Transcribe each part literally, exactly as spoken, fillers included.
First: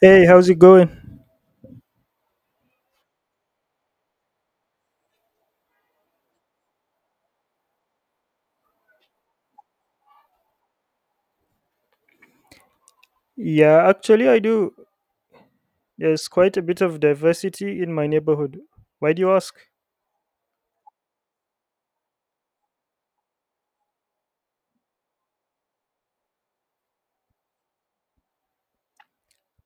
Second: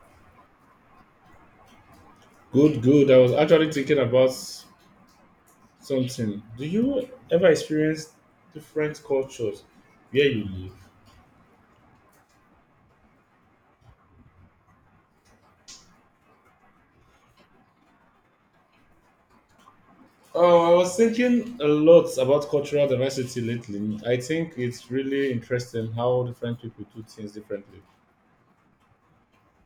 Hey, how's it going? Good, good. I was actually thinking about something. Do you ever experience different cultures where you live? Yeah, actually, I do. There's quite a bit of diversity in my neighborhood. Why do you ask? Oh, I was thinking a lot about cultural diversity lately. I think it's really interesting how different people do things differently.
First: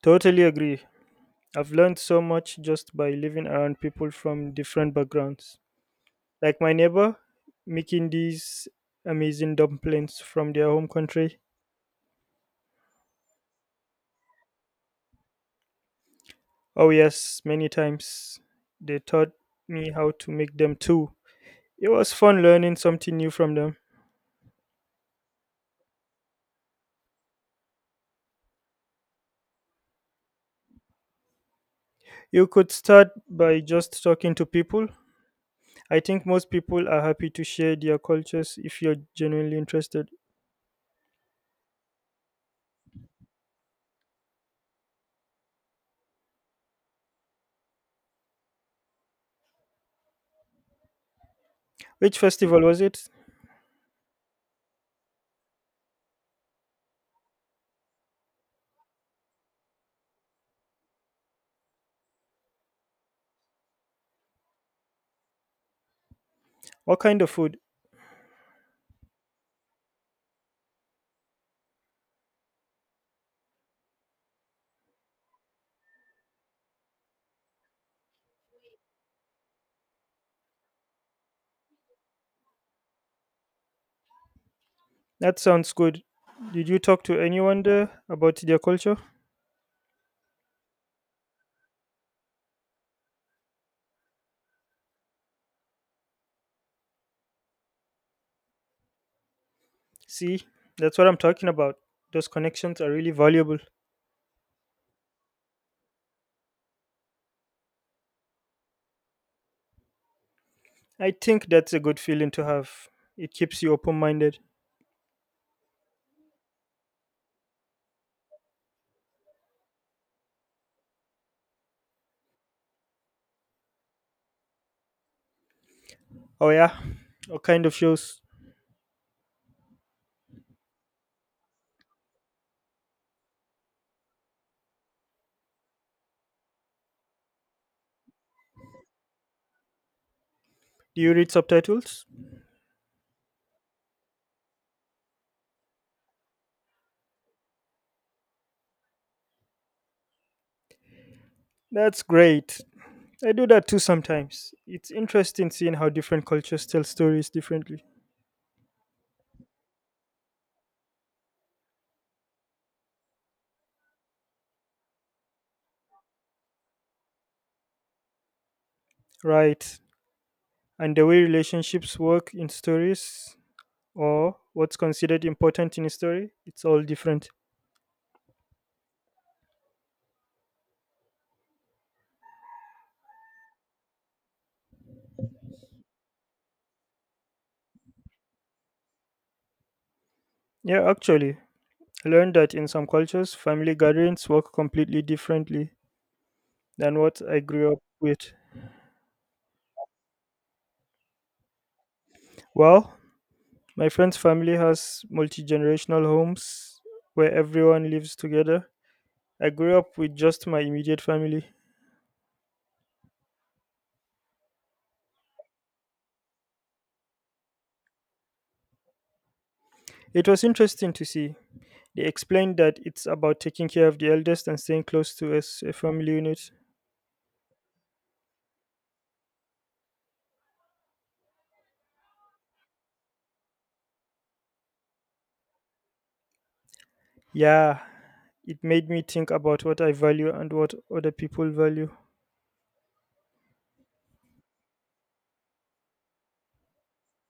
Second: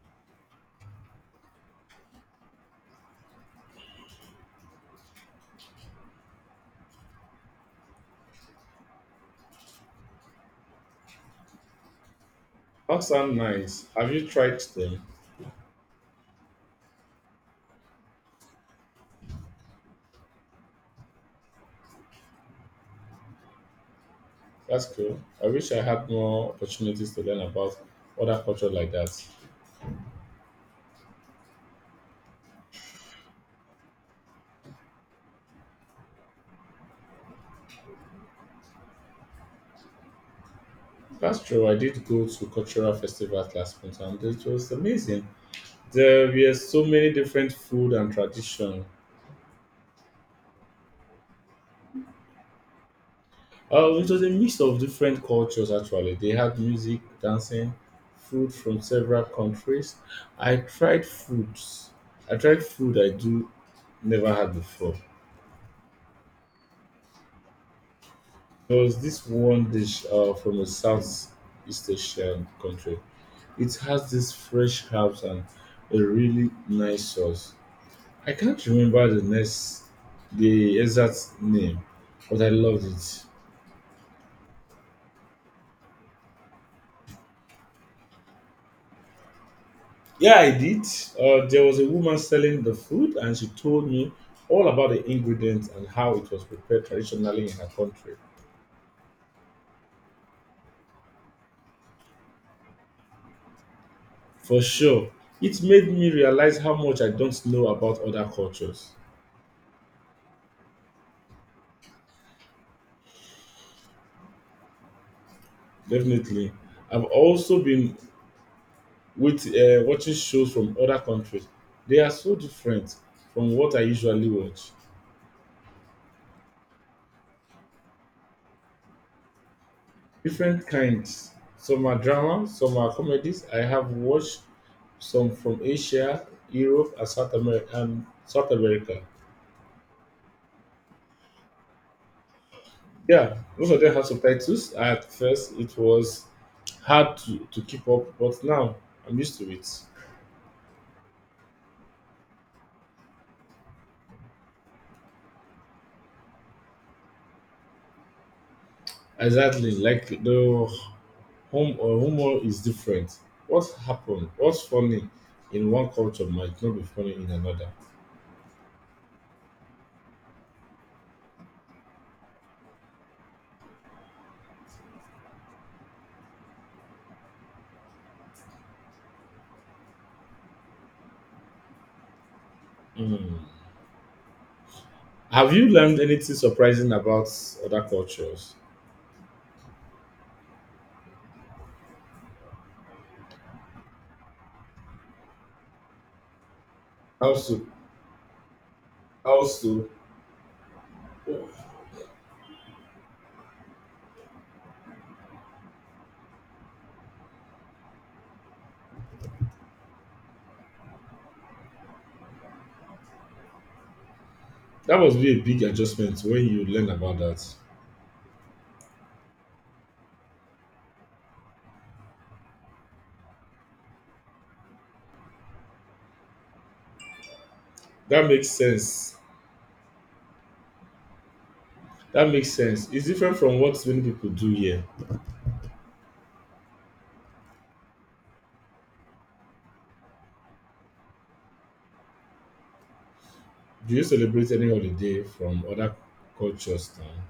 Totally agree. I've learned so much just by living around people from different backgrounds. Like my neighbor, making these amazing dumplings from their home country. That sounds nice. Have you tried them? Oh, yes, many times. They taught me how to make them too. It was fun learning something new from them. That's cool. I wish I had more opportunities to learn about other cultures like that. You could start by just talking to people. I think most people are happy to share their cultures if you're genuinely interested. That's true. I did go to cultural festivals last month and it was amazing. There were so many different food and tradition. Which festival was it? Uh, it was a mix of different cultures actually. They had music, dancing, food from several countries. I tried foods. I tried food I do never had before. What kind of food? There was this one dish uh, from a South East Asian country. It has this fresh herbs and a really nice sauce. I can't remember the next the exact name, but I loved it. That sounds good. Did you talk to anyone there about their culture? Yeah, I did. Uh, there was a woman selling the food, and she told me all about the ingredients and how it was prepared traditionally in her country. See, that's what I'm talking about. Those connections are really valuable. For sure, it made me realize how much I don't know about other cultures. I think that's a good feeling to have. It keeps you open minded. Definitely. I've also been with uh, watching shows from other countries. They are so different from what I usually watch. Oh, yeah. What kind of shows? Different kinds. Some are drama, some are comedies. I have watched some from Asia, Europe, and South America. And South America. Do you read subtitles? Yeah, most of them have subtitles. At first, it was hard to, to keep up, but now I'm used to it. That's great. I do that too sometimes. It's interesting seeing how different cultures tell stories differently. Exactly, like the home or humor is different. What happened? What's funny in one culture might not be funny in another. Right, and the way relationships work in stories or what's considered important in a story, it's all different. Mm. Have you learned anything surprising about other cultures? Yeah, actually, I learned that in some cultures, family gatherings work completely differently than what How I so? grew up with. Also, Well, my friend's family has multi generational homes where everyone lives together. I grew up with just my immediate family. that must be a big adjustment when you learn about that. It was interesting to see. They explained that it's about taking care of the eldest and staying close to us, a family unit. That makes sense. That makes sense, it's different from what many people do here. Yeah, it made me think about what I value and what other people value. Do you celebrate any holiday from other cultures now?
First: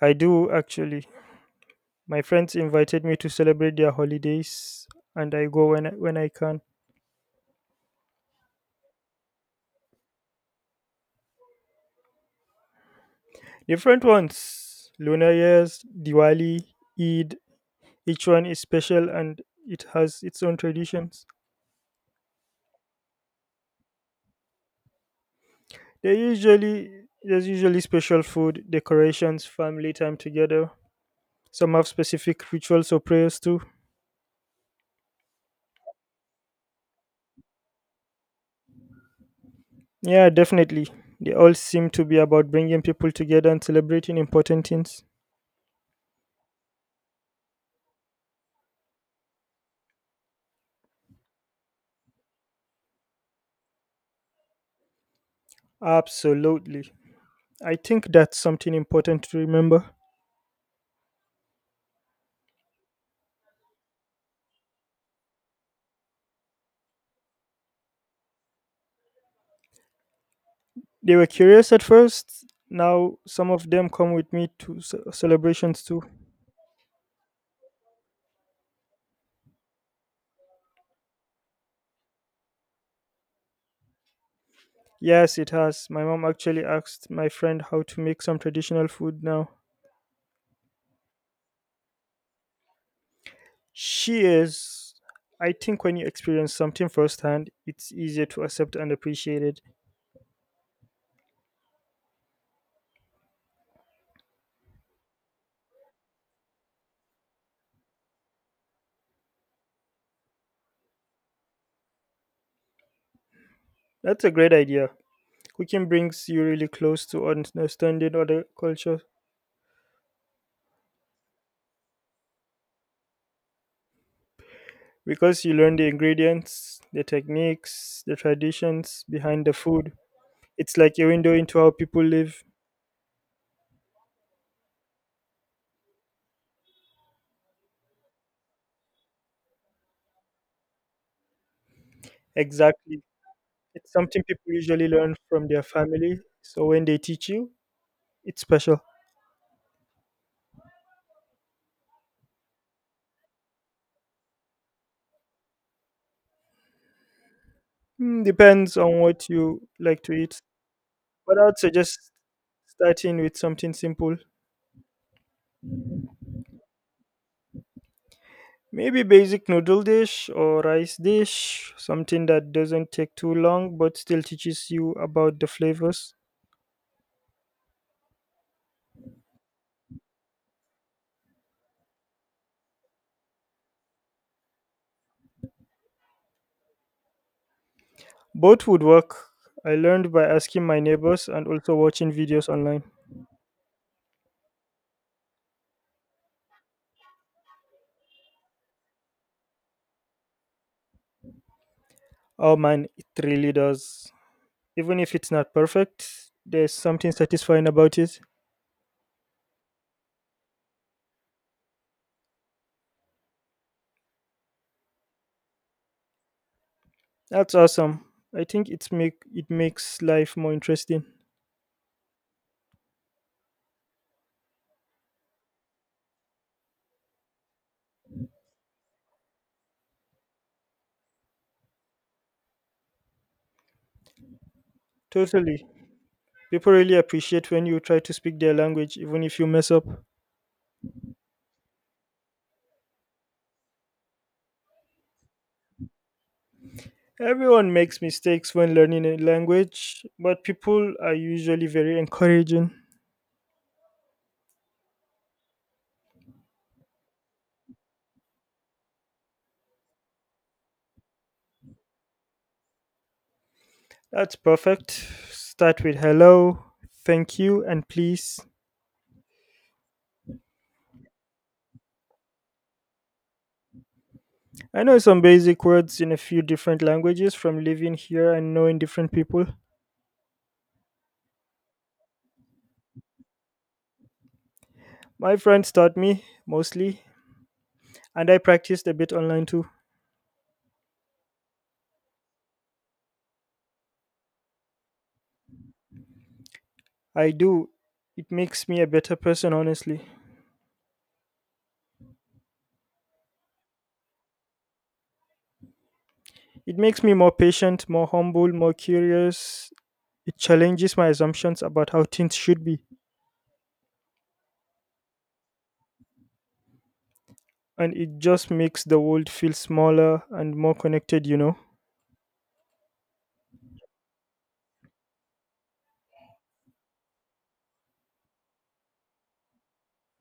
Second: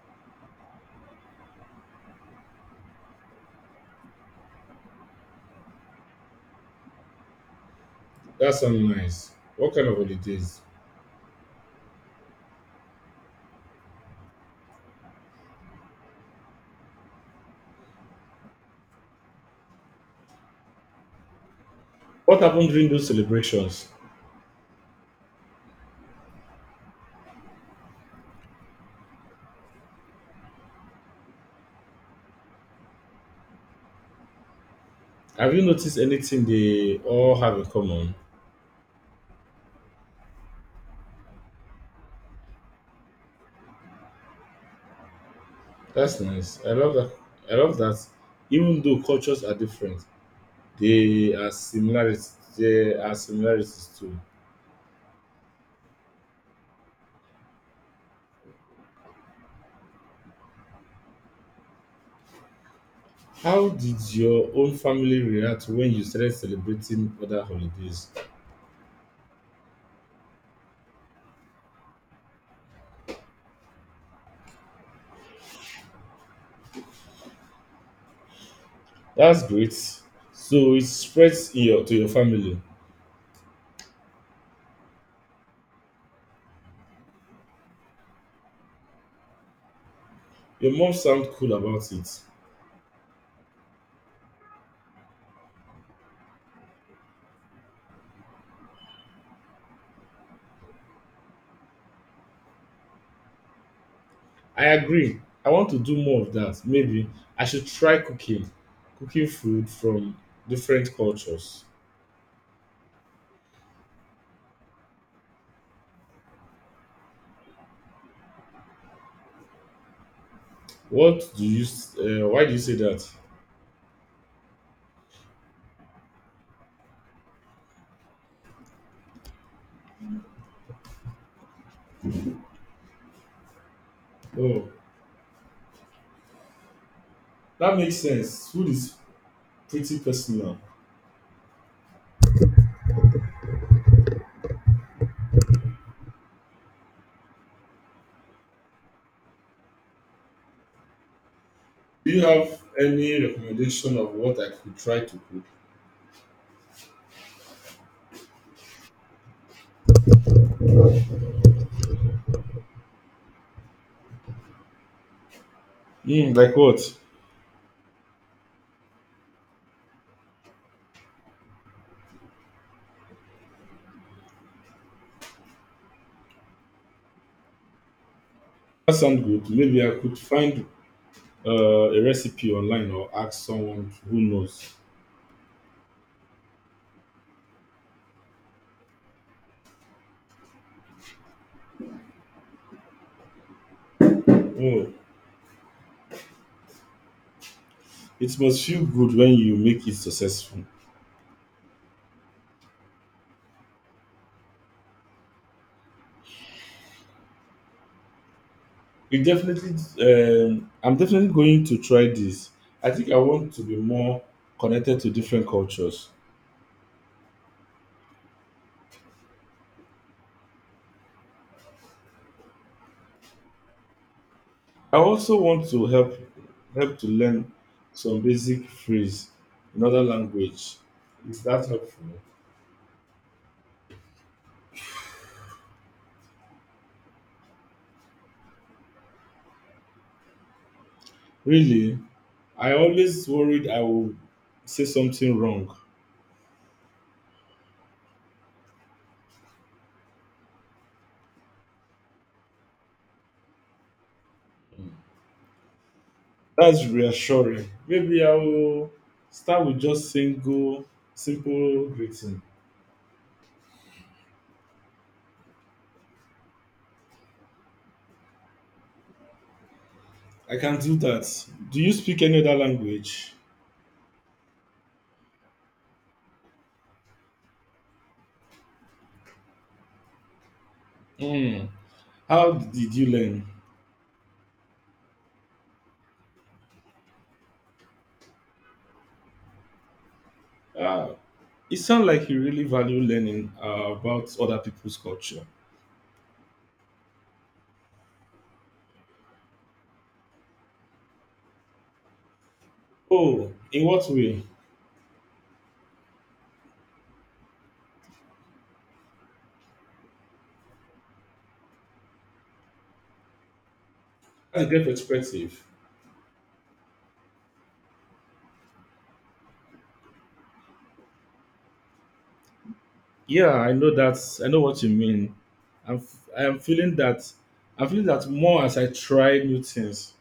I do actually. My friends invited me to celebrate their holidays and I go when I, when I can. That sounds nice. What kind of holidays? Different ones. Lunar years, Diwali, Eid, each one is special and it has its own traditions. What happened during those celebrations? They usually There's usually special food, decorations, family time together. Some have specific rituals or prayers too. Have you noticed anything they all have in common? Yeah, definitely. They all seem to be about bringing people together and celebrating important things. That's nice, I love that. I love that even though cultures are different, they are similarities, there are similarities too. Absolutely. I think that's something important to remember. How did your own family react when you started celebrating other holidays? They were curious at first. Now, some of them come with me to ce- celebrations too. That's great. So it spreads in your, to your family. Yes, it has. My mom actually asked my friend how to make some traditional food now. Your mom sounds cool about it. She is. I think when you experience something firsthand, it's easier to accept and appreciate it. I agree. I want to do more of that. Maybe I should try cooking, cooking food from different cultures. That's a great idea. Cooking brings you really close to understanding other cultures. What do you? S- Uh, why do you say that? Because you learn the ingredients, the techniques, the traditions behind the food. It's like a window into how people live. Oh, that makes sense. Food is pretty personal. Exactly. It's something people usually learn from their family. So when they teach you, it's special. Do you have any recommendation of what I could try to cook? Mm, depends on what you like to eat. But I would suggest starting with something simple. Mm, like what? Maybe basic noodle dish or rice dish, something that doesn't take too long but still teaches you about the flavors. That sounds good. Maybe I could find uh, a recipe online or ask someone who knows. Both would work. I learned by asking my neighbors and also watching videos online. Oh, it must feel good when you make it successful. Oh man, it really does. Even if it's not perfect, there's something satisfying about it. It definitely. Um, I'm definitely going to try this. I think I want to be more connected to different cultures. That's awesome. I think it's make it makes life more interesting. I also want to help help to learn some basic phrase in other language. Is that helpful? Totally. People really appreciate when you try to speak their language even if you mess up. Really, I always worried I will say something wrong. Everyone makes mistakes when learning a language, but people are usually very encouraging. That's reassuring. Maybe I will start with just single, simple greeting. That's perfect. Start with hello, thank you, and please. I can do that. Do you speak any other language? I know some basic words in a few different languages from living here and knowing different people. Hmm. How did you learn? My friends taught me mostly, and I practiced a bit online too. Ah, it sounds like you really value learning uh, about other people's culture. I do. It makes me a better person, honestly. Oh, in what way? It makes me more patient, more humble, more curious. It challenges my assumptions about how things should be, That's a great perspective. and it just makes the world feel smaller and more connected, you know? Yeah, I know that. I know what you mean. I'm, f- I am feeling that. I'm feeling that more as I try new things.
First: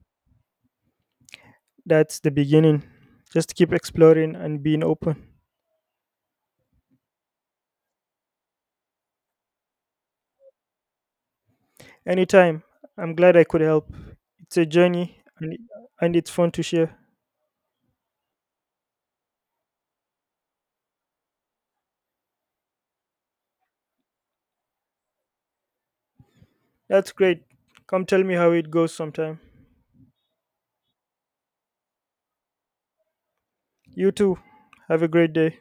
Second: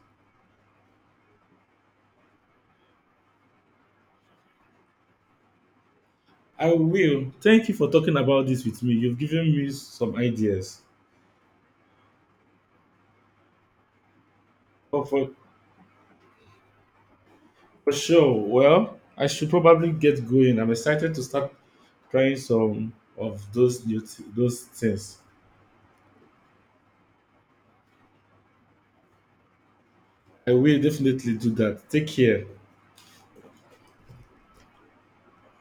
That's the beginning. Just keep exploring and being open. I will. Thank you for talking about this with me. You've given me some ideas. Anytime. I'm glad I could help. It's a Oh, journey, for, and, and it's fun to share. for sure. Well, I should probably get going. I'm excited to start trying some of those new th- those things. That's great. Come tell me how it goes sometime. I will definitely do that. Take care. You too. Have a great day.